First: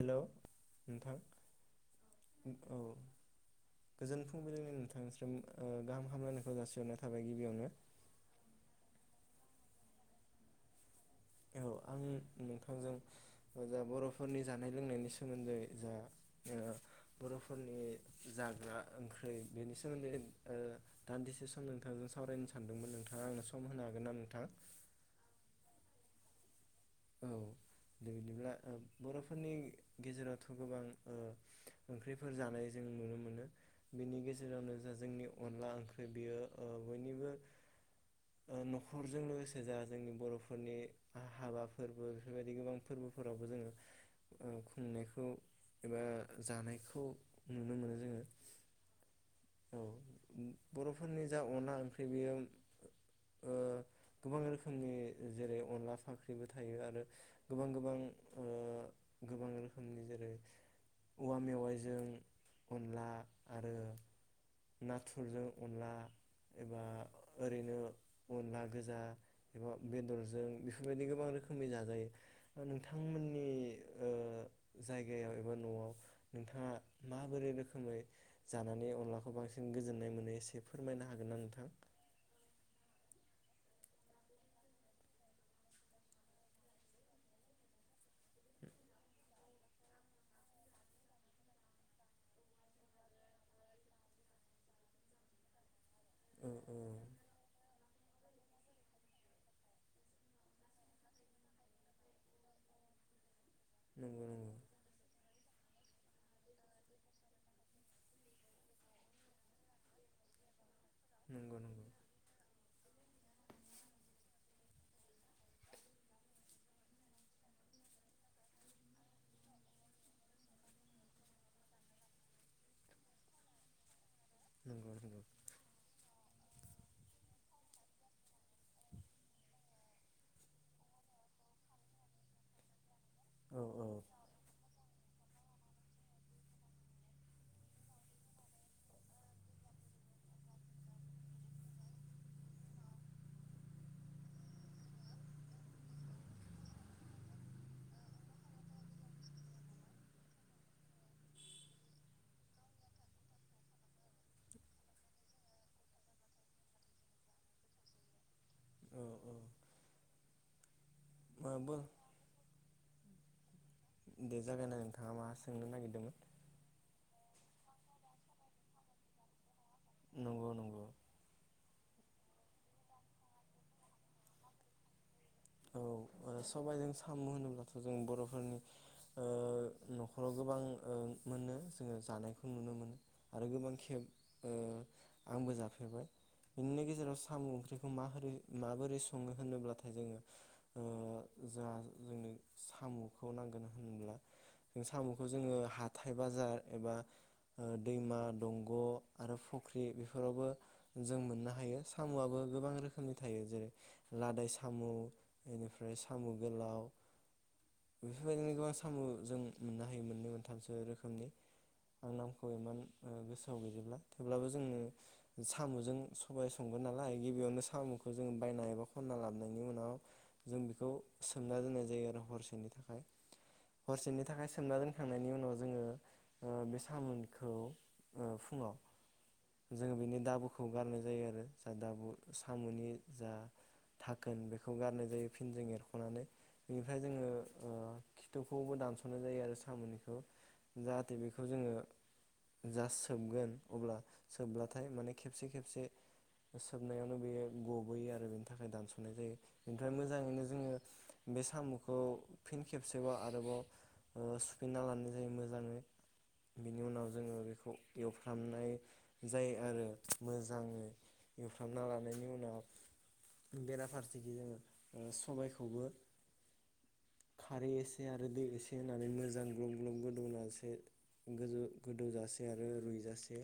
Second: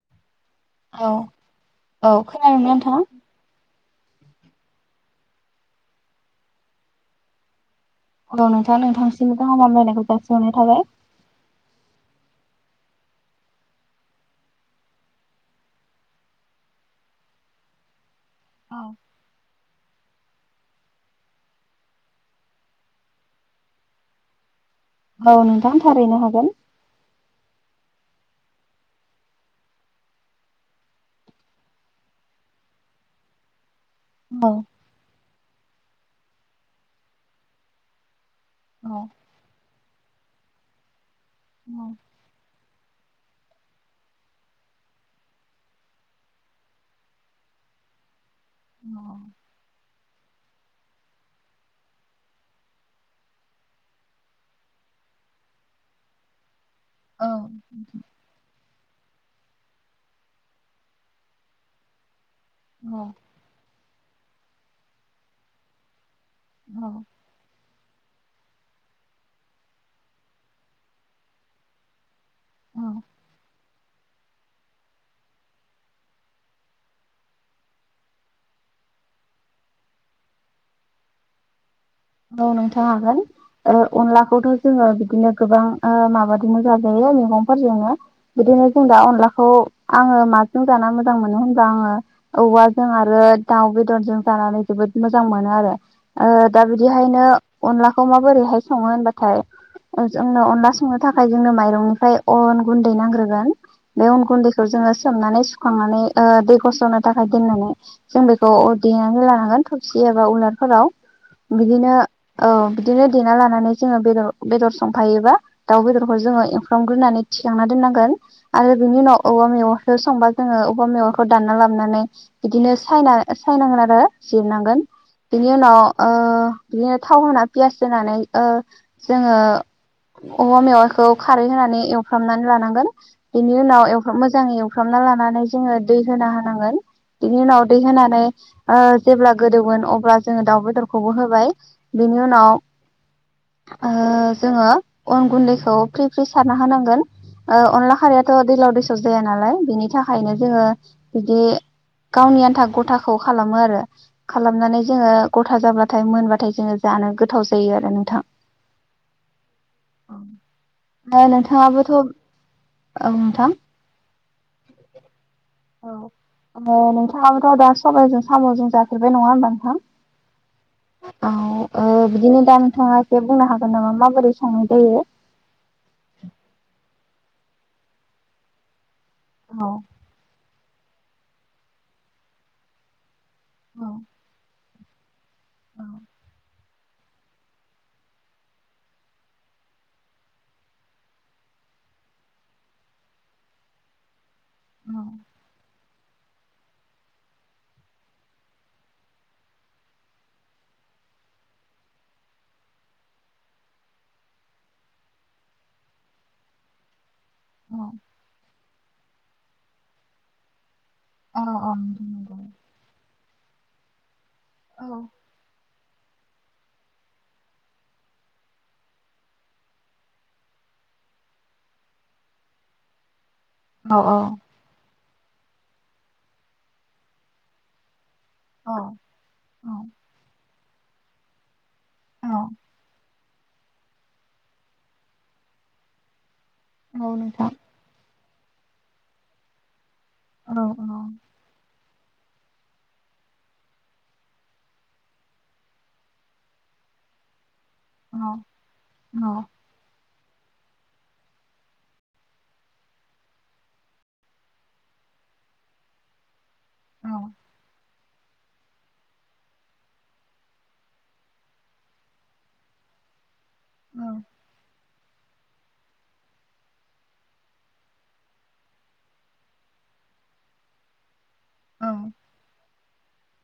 Hello औ नोंथां औ खोनादोंनो औ नोंथां। गोजोन फुंबिलिंनि नोंथांनिसिम गाहाम हामलायनायखौ जासिहरनाय थाबाय गिबियावनो। औ नोंथाङा नोंथांनिसिमबो गाहाम हामलायनायखौ जासिहरनाय थाबाय। औ आं नोंथांजों जा बर'फोरनि जानाय लोंनायनि सोमोन्दै जा बर'फोरनि जाग्रा ओंख्रि बेनि सोमोन्दै दान्दिसे सम नोंथांजों सावरायनो सानदोंमोन नोंथाङा आंनो सम होनो हागोन ना नोंथां। औ नोंथां थारैनो हागोन। औ बिदिब्ला बर'फोरनि गेजेरावथ' गोबां ओंख्रिफोर जानाय जों नुनो मोनो। बिनि औ गेजेरावनो जा जोंनि। अनला ओंख्रि बेयो ओ बयनिबो औ न'खरजों लोगोसे जा जोंनि बर'फोरनि हाबा औ फोरबो बेफोरबायदि गोबां फोरबोफोरावबो जोङो ओ खुंनायखौ एबा जानायखौ नुनो मोनो जोङो। अ औ बर'फोरनि जा अनला ओंख्रि बेयो ओ गोबां रोखोमनि जेरै अनला फाख्रिबो थायो आरो औ गोबां गोबां ओ गोबां रोखोमनि जेरै औवा मेवाइजों औ अनला आरो नाथुरजों अनला एबा औ ओरैनो अनला गोजा एबा बेदरजों बेफोरबायदि गोबां रोखोम नि जाजायो नोंथांमोननि ओ जायगायाव एबा न'आव नोंथाङा माबोरै रोखोमै जानानै अनलाखौ बांसिन गोजोननाय मोनो एसे फोरमायनो हागोन ना नोंथां? औ नोंथां हागोन। अनलाखौथ' जोङो बिदिनो गोबां आ माबादि मोजां जायो मैगंफोरजोंनो बिदिनो जों दा अनलाखौ आङो माजों जाना मोजां मोनो होनबा आङो औवाजों आरो दाउ बेदरजों जानानै जोबोद मोजां मोनो आरो ओ औ दा औ बि बिहायनो अनला खौ माबोरैहाय सङो होनबाथाय जोंनो अनला संनो थाखाय जोंनो माइरंनिफ्राय अन गुन्दै नांग्रोगोन। बे उन नंगौ गुन्दैखौ जोङो सोमनानै सु सुखांनानै दै ओ गस'नो थाखाय दोननानै जों बेखौ देनानै लानांगोन थबसि एबा उलारफोराव उम बिदिनो औ बिदिनो देना लानानै जोङो बेदर बेदर संफायोबा दाउ बेदरखौ जोङो एवफ्रामग्रोनानै थिखांना दोननांगोन आरो बिनि उनाव अबा मेगनखौ संबा जोङो अबेबा मेगनखौ दानना लाबोनानै बिदिनो सायना सायनांगोन आरो जिरनांगोन नंगौ नंगौ नंगौ बिनि उनाव ओ बिदिनो थाव होना पियास होनानै ओ जोङो औवा मेवाइखौ खारै होनानै एवफ्रामनानै लानांगोन। बेनि औ औ उनाव एवफ्राम मोजाङै एव फ्रामना लानानै जोङो दै होना होनांगोन। बिनि उनाव दै होनानै ओ जेब्ला गोदौगोन अब्ला जोङो दाउ बेदरखौबो हो होबाय बिनि उनाव ओ जोङो अन गुन्दैखौ फ्रि फ्रि सारना होनांगोन ओ अनला खारैयाथ' दैलाव दैसाव जाया नालाय बिनि थाखायनो जोङो बिदि गावनि आन्था गथाखौ खालामो आरो खालामनानै जोङो गथा जाबा थाय मोनबाथाय जोङो जानो गोथाव जायो आरो नोंथां। औ औ [unintelligible] माबो नोंथाङाबोथ' औ नोंथां। दे जागायनाय नोंथाङा मा सोंनो औ नागिरदोंमोन? ओ [unintelligible] सबाइजों साम'जों जाफेरबाय नङा होमबा नोंथां? नंगौ नंगौ। औ ओ बिदिनो दा नोंथाङा एसे बुंनो हागोन नामा माबोरै संनाय जायो? औ सबायजों साम' होनोब्लाथ' जों बर'फोरनि ओ औ न'खराव गोबां ओ मोनो जोङो जानायखौ नुनो मोनो। आरो गोबां औ खेब ओ आंबो औ जाफेरबाय बिनिनो गेजेराव साम' ओंख्रिखौ माबोरै माबोरै सङो होनोब्लाथाय जोङो ओ जा जोंनो साम'खौ नांगोन होन्ला साम'खौ जोङो हा हाथथाय बाजार एबा ओ दैमा दंग' आरो फख्रि बेफोरावबो जों मोननो हायो साम'आबो गोबां रोखोमनि थायो जेरै लादाय साम'। बेनिफ्राय साम' गोलाव बे [unintelligible] सामु जों मोननो हायो मोननै मोनथामसो रोखोम अ औ नंगौ। ओ गोसोआव गैजोबला। थेवब्लाबो जोंनो साम' जों सबाय संगोन नालाय गिबियावनो साम'खौ जोंङो बायना एबा खनना लाबोनायनि उनाव जों बेखौ सोमना दोननाय जायो आरो हरसेनि थाखाय। औ हरसेनि थाखाय सोमना दोन खांनायनि उनाव जोङो ओ बे सामुखौ फुङाव औ औ जोङो बेनि दाबो खौ गारनाय जायो आरो। जा दाब औ साम'नि जा थाखोन बे बेखौ गारनाय जायो फिन जों एरख'नानै बेनिफ्राय जोङो खिथुखौबो दानस'नाय जायो आरो सामुनि जाहाथे बेखौ जोङो जास सोबगोन अब्ला सोबब्लाथाय माने खेबसे खेबसे सोबनायावनो बेयो गबोयो आरो बेनि थाखाय दानस'नाय जायो। मोजाङैनो जोङो बे साम'खौ फिन खेबसेबाव आरोबाव ओ सुफिन्ना लानाय जायो मोजाङै बिनि उनाव जोङो बेखौ एवफ्रामनाय जायो आरो मोजाङै एवफ्रामना लानायनि उनाव बेराफारसेखि जोङो सबायखौबो खारै एसे आरो दै एसे होनानै मोजां ग्लुं ग्लुं गोदौ जासे गोदौ गोदौजासे आरो रुइ जासे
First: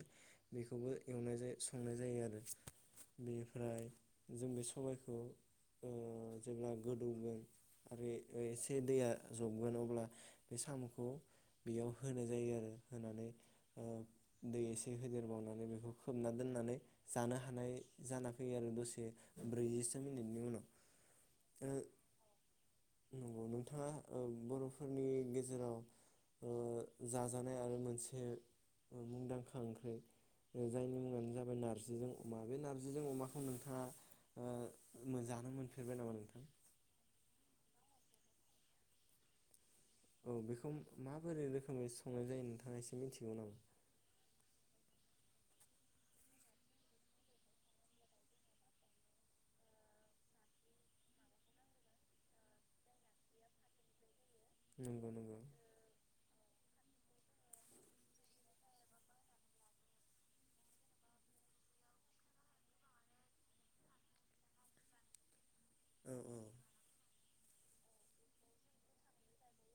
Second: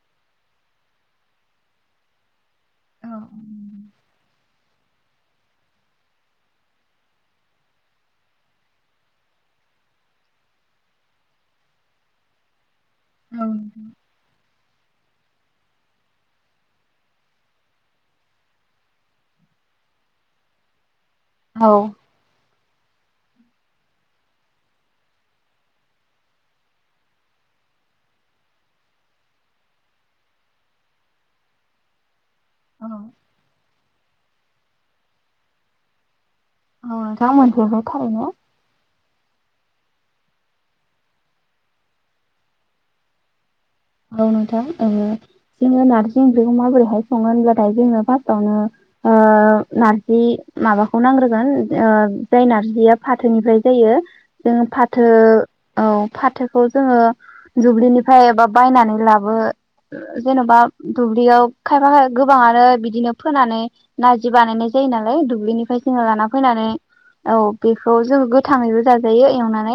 बेखौबो एवनाय जायो संनाय जायो आरो बेनिफ्राय जों बे सबायखौ ओ जेब्ला गोदौगोन आरो एसे दैया जबगोन अब्ला बे साम'खौ बेयाव होनाय जायो आरो होनानै ओ दै एसे होदेरबावनानै बेखौ खोबना दोननानै जानो हानाय जाना फैयो आरो दसे ब्रैजिसो मिनिटनि उनाव। औ। ओ नंगौ नोंथाङा ओ बर'फोरनि गेजेराव ओ जाजानाय आरो मोनसे मुंदांखा ओंख्रि जायनि मुङानो जाबाय नार्जिजों बे नारजिजों अमाखौ नोंथाङा [unintelligible] फेरबाय नामा नोंथां। [unintelligible] औ बेखौ माबोरै रोखोमै संनाय जायो नोंथाङा एसे मिथिगौ नामा। औ नोंथां ओ जोङो नारजि ओंख्रिखौ माबोरैहाय सङो होनब्लाथाय जोंङो फार्स्टावनो ओ नारजि माबाखौ नांग्रोगोन ओ जाय नारजिया फाथोनिफ्राय जायो। जों फाथो नंगौ नंगौ औ फाथो। खौ जोङो जुब्लिनिफ्राय एबा बायनानै लाबो जेन'बा दुब्लियाव खायफा खाय गोबांआनो बिदिनो फोनानै नारजि बानायनाय जायो नालाय दुब्लिनि [unintelligible] जोङो औ लाना औ फैनानै। औ बेखौ जोङो गोथाङैबो जाजायो एवनानै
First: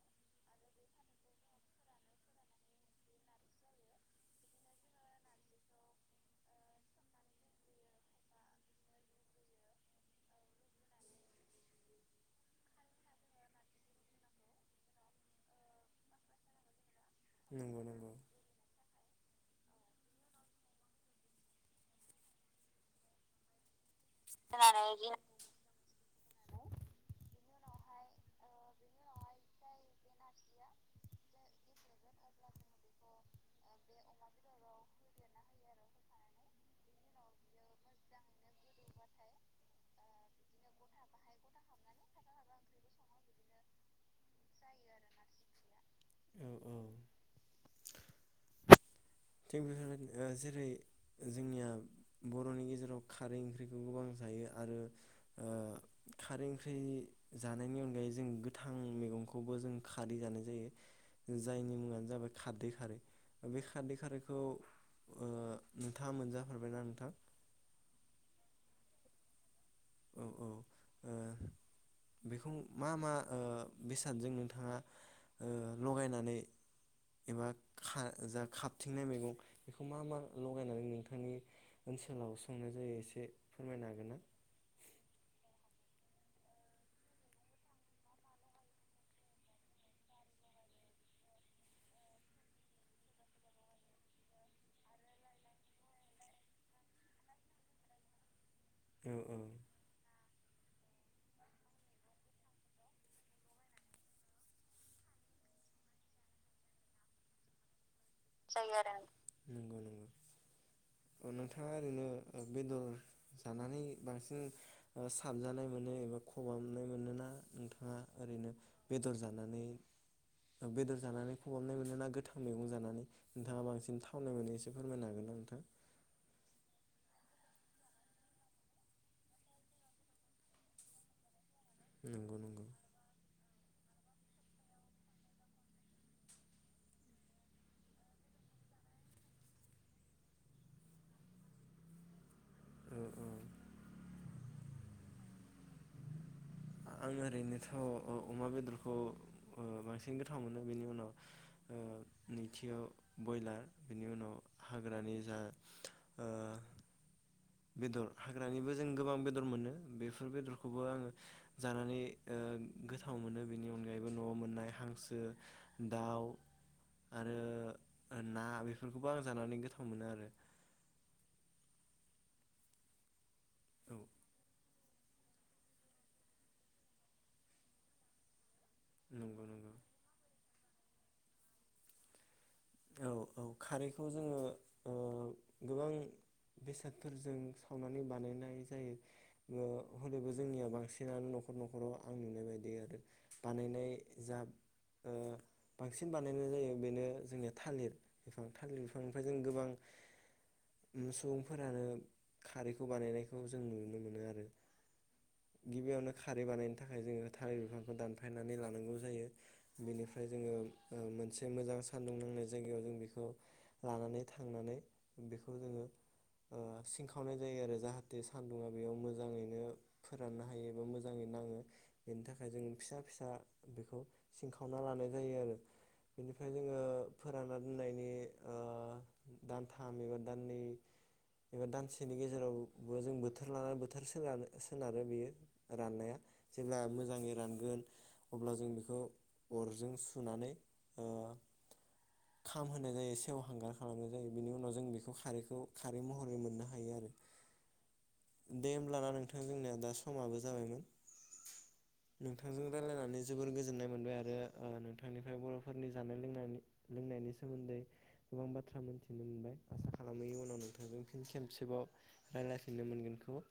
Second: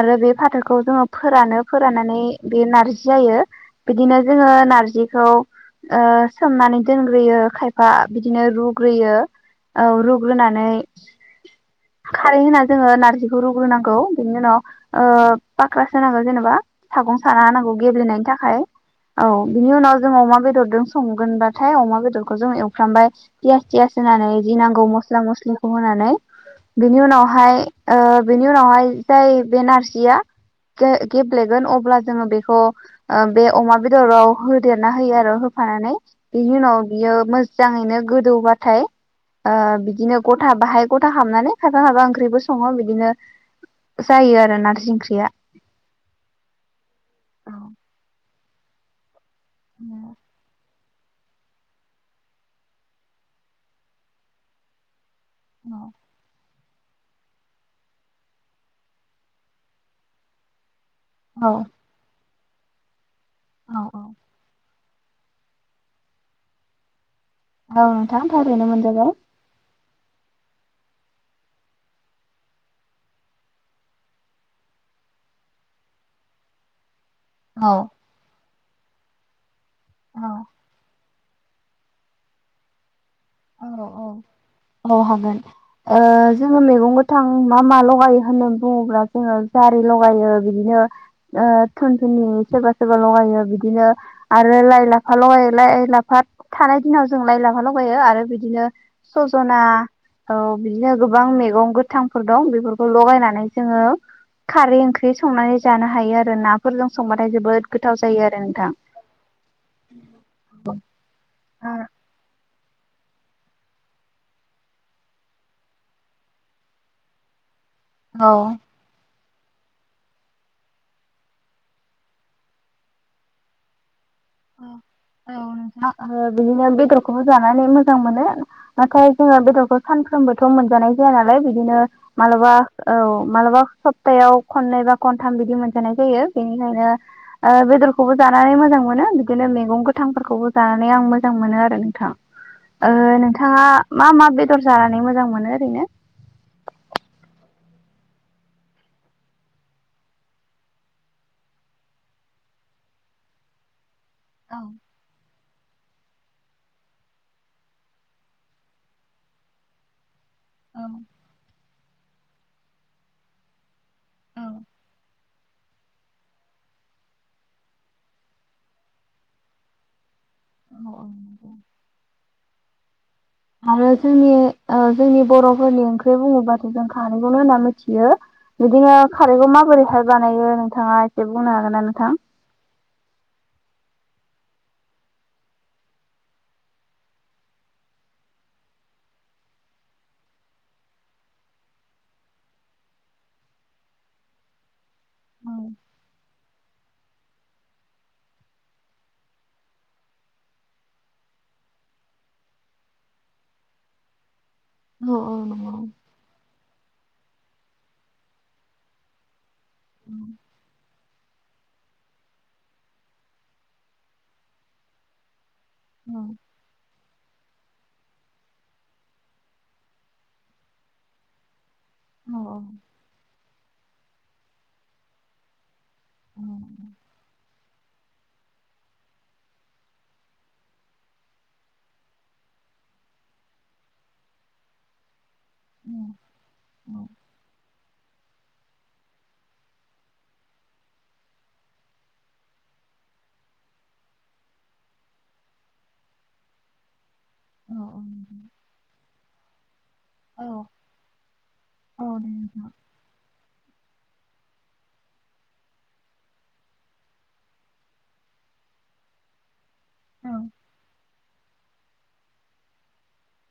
आरो बे फाथोखौ जोङो फोरानो फोराननानै बे नारजि जि जायो बिदिनो जोङो नार्जिखौ ओ सोमनानै दोनग्रोयो खायफा बिदिनो रुग्रोयो औ रुग्रोनानै खारै होना जोङो नार्जिखौ रुग्रोनांगौ बिनि उनाव ओ फाख्रा सोनांगौ जेनेबा। सागं साना होनांगौ। नंगौ नंगौ गेब्लेनायनि थाखाय। औ बिनि उनाव जोङो अमा बेदरजों संगोनबाथाय अमा बेदरखौ जों एवफ्रामबाय पियास थियास होनानै जि नांगौ खोनानाय मस्ला मस्लिखौ होनानै बिनि उनावहाय ओ बेनि उनावहाय जाय बे नार जिया गे-गेब्लेगोन अब्ला जोङो बेखौ ओ बे अमा बेदराव होदेरना होयो आरो होफानानै बिनि उनाव बियो मोजाङैनो गोदौबाथाय ओ बिदिनो गथा बाहाय गथा हाबनानै खायफा खायफा ओंख्रिबो सङो बिदिनो जायो आरो नारजि ओं औ औ। थिग बेफोर ओ जेरै जोंनिया बर'नि गेजेराव खारै ओंख्रिखौ गोबां जायो आरो ओ औ। खारै ओंख्रि जानायनि अनगायै जों गोथां मैगंखौबो जों खारि जानाय जायो। औ जायनि मुङानो जाबाय खादै खारै। बे औ खारदै खारैखौ ओ नोंथाङा मोनजाफेरबायना नोंथां? औ नोंथां थारैनो मोनजागौ। औ औ बेखौ मा मा ओ बेसादजों नोंथाङा ओ लगायनानै एबा औ खा जा खा थिंनाय मैगं मा मा औ लगायनानै नों नोंथांनि ओनसोलाव संनाय जायो एसे एसे औ फोरमायनो औ हागोन ना? औ हागोन ओ जोङो मैगं गोथां मा मा लगायो होननानै बुङोब्ला जोङो जारि लगायो बिदिनो ओ थुन थुननि सोरबा सोरबा लगायो बिदिनो आरो लाइ लाफा लगायो लाइ लाफा थानाय दिनाव जों लाइ लाफा लगायो आरो बिदिनो औ औ सजना औ बिदिनो गोबां मैगं गोथांफोर दं बेफोरखौ लगायनानै जोङो खारै ओंख्रि संनानै जानो हायो आरो नाफोरजों संबाथाय जोबोद [inaudible] गोद बेदर जानानै बांसिन साबजानाय मोनो एबा खबाबनाय मोनोना नोंथां। नोंथाङा औ ओरैनो बेदर जा जानानै बेदर जानानै खबाबनाय मोनो ना गोथां मैगं जानानै नोंथाङा बांसिन थावनाय मोनो एसे फोरमायनो हागोन ना औ नोंथां बिदिनो बेदर खौबो जानानै मोजां मोनो नाथाय जोङो बेदरखौ सानफ्रोमबोथ' मोनजानाय जाया नालाय बिदिनो नंगौ मालाबा नंगौ औ मालाबा सप्तायाव खननै बा खनथाम बिदि मोनजानाय जायो बेनिखायनो बेदरखौबो जानानै मोजां मोनो बिदिनो मैगं गोथांफोरखौबो जानानै आं मोजां मोनो आरो। औ नोंथाङा औ नोंथाङा मा मा बेदर जानानै मोजां मोनो ओरैनो? आं ओरैनोथ' अमा बेदरखौ बांसिन गोथाव मोनो बेनि उनाव नैथियाव बयलार बिनि उनाव औ औ हाग्रानि जा ओ बेदर हाग्रानिबो जों गोबां बेदर मोनो बे ओर बेदरखौबो औ आंङो जानानै ओ गोथाव मोनो बेनि अन गायबो न'आव मोननाय हांसो दाव आरो ना बेफोरखौबो आं जानानै गोथाव मोनो आरो। अ ओं दे। आरो औ जोंनि ओ जोंनि बर'फोरनि ओंख्रि बुंङोब्लाथाय जों खारखौनो होनना मिथियो। बिदिनो नंगौ खारैखौ नंगौ माबोरैहाय बानायो नों थांङा एसे बुंनो हागोन ना नोंथां? औ औ खारैखौ जोंङो गोबां बेसादफोरजों सावनानै बानायनाय जायो ङो होनोबो जोंनिया बांसिनानो न'खर न'खराव आं नुनाय बायदि आरो बानायनाय जा ओ औ बांसिन बानायनाय जायो बेनो जोंनिया थालिर बिफां थालिर बिफांनिफ्राय जों गोबां सुबुंफोरानो खारैखौ बानायनायखौ जों नुनो मोनो आरो। औ औ नंगौ। गिबियावनो खारै बानायनो थाखाय जोंङो थालिर बिफांखौ दानफायनानै लानांगौ जायो बेनिफ्राय जोंङो ओ मोनसे मोजां सान्दुं नांनाय जायगायाव जों बेखौ लानानै थांनानै बे औ खावनाय जायो आरोना जाहाथे सान्दुंङा बेयाव मोजांङैनो फोराननो हायो बा मोजांङै नांङो बेनि थाखाय जों फिसा फिसा बेखौ सिनखावना लानाय जायो आरो बेनिफ्राय जोंङो ना दोननायनि ओ दानथाम एबा दाननै एबा दानसेनि गेजेरावबो जों बोथोर लानानै बोथोर सोन-सोनारो बेयो। राननाया जेब्ला मोजांङै रानगोन अब्ला जों बेखौ अर'जों सुनानै ओ खाम होनाय जायो सेवहांगार खालामनाय जायो बेनि उनाव जों बेखौ खारैखौ खारै महरै मोननो हायो आरो। दे होमब्लाना नोंथां जोंनिया दास समाबो जाबायमोन नोंथांजों रायलायनानै जोबोर गोजोननाय मोनबाय आरो ओ नोंथांनिफ्राय बर'फोरनि जानाय लोंनाय लोंनायनि सोमोन्दै गोबां बाथ्रा मोनथिनो मोनबाय। आसा खालामो उनाव नोंथांजों खेबसेबाव रायलायफिननो मोनगोनखौ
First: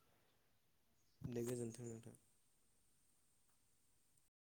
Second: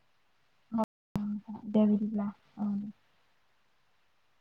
दे गोजोन्थों नोंथां। बिदिब्ला औ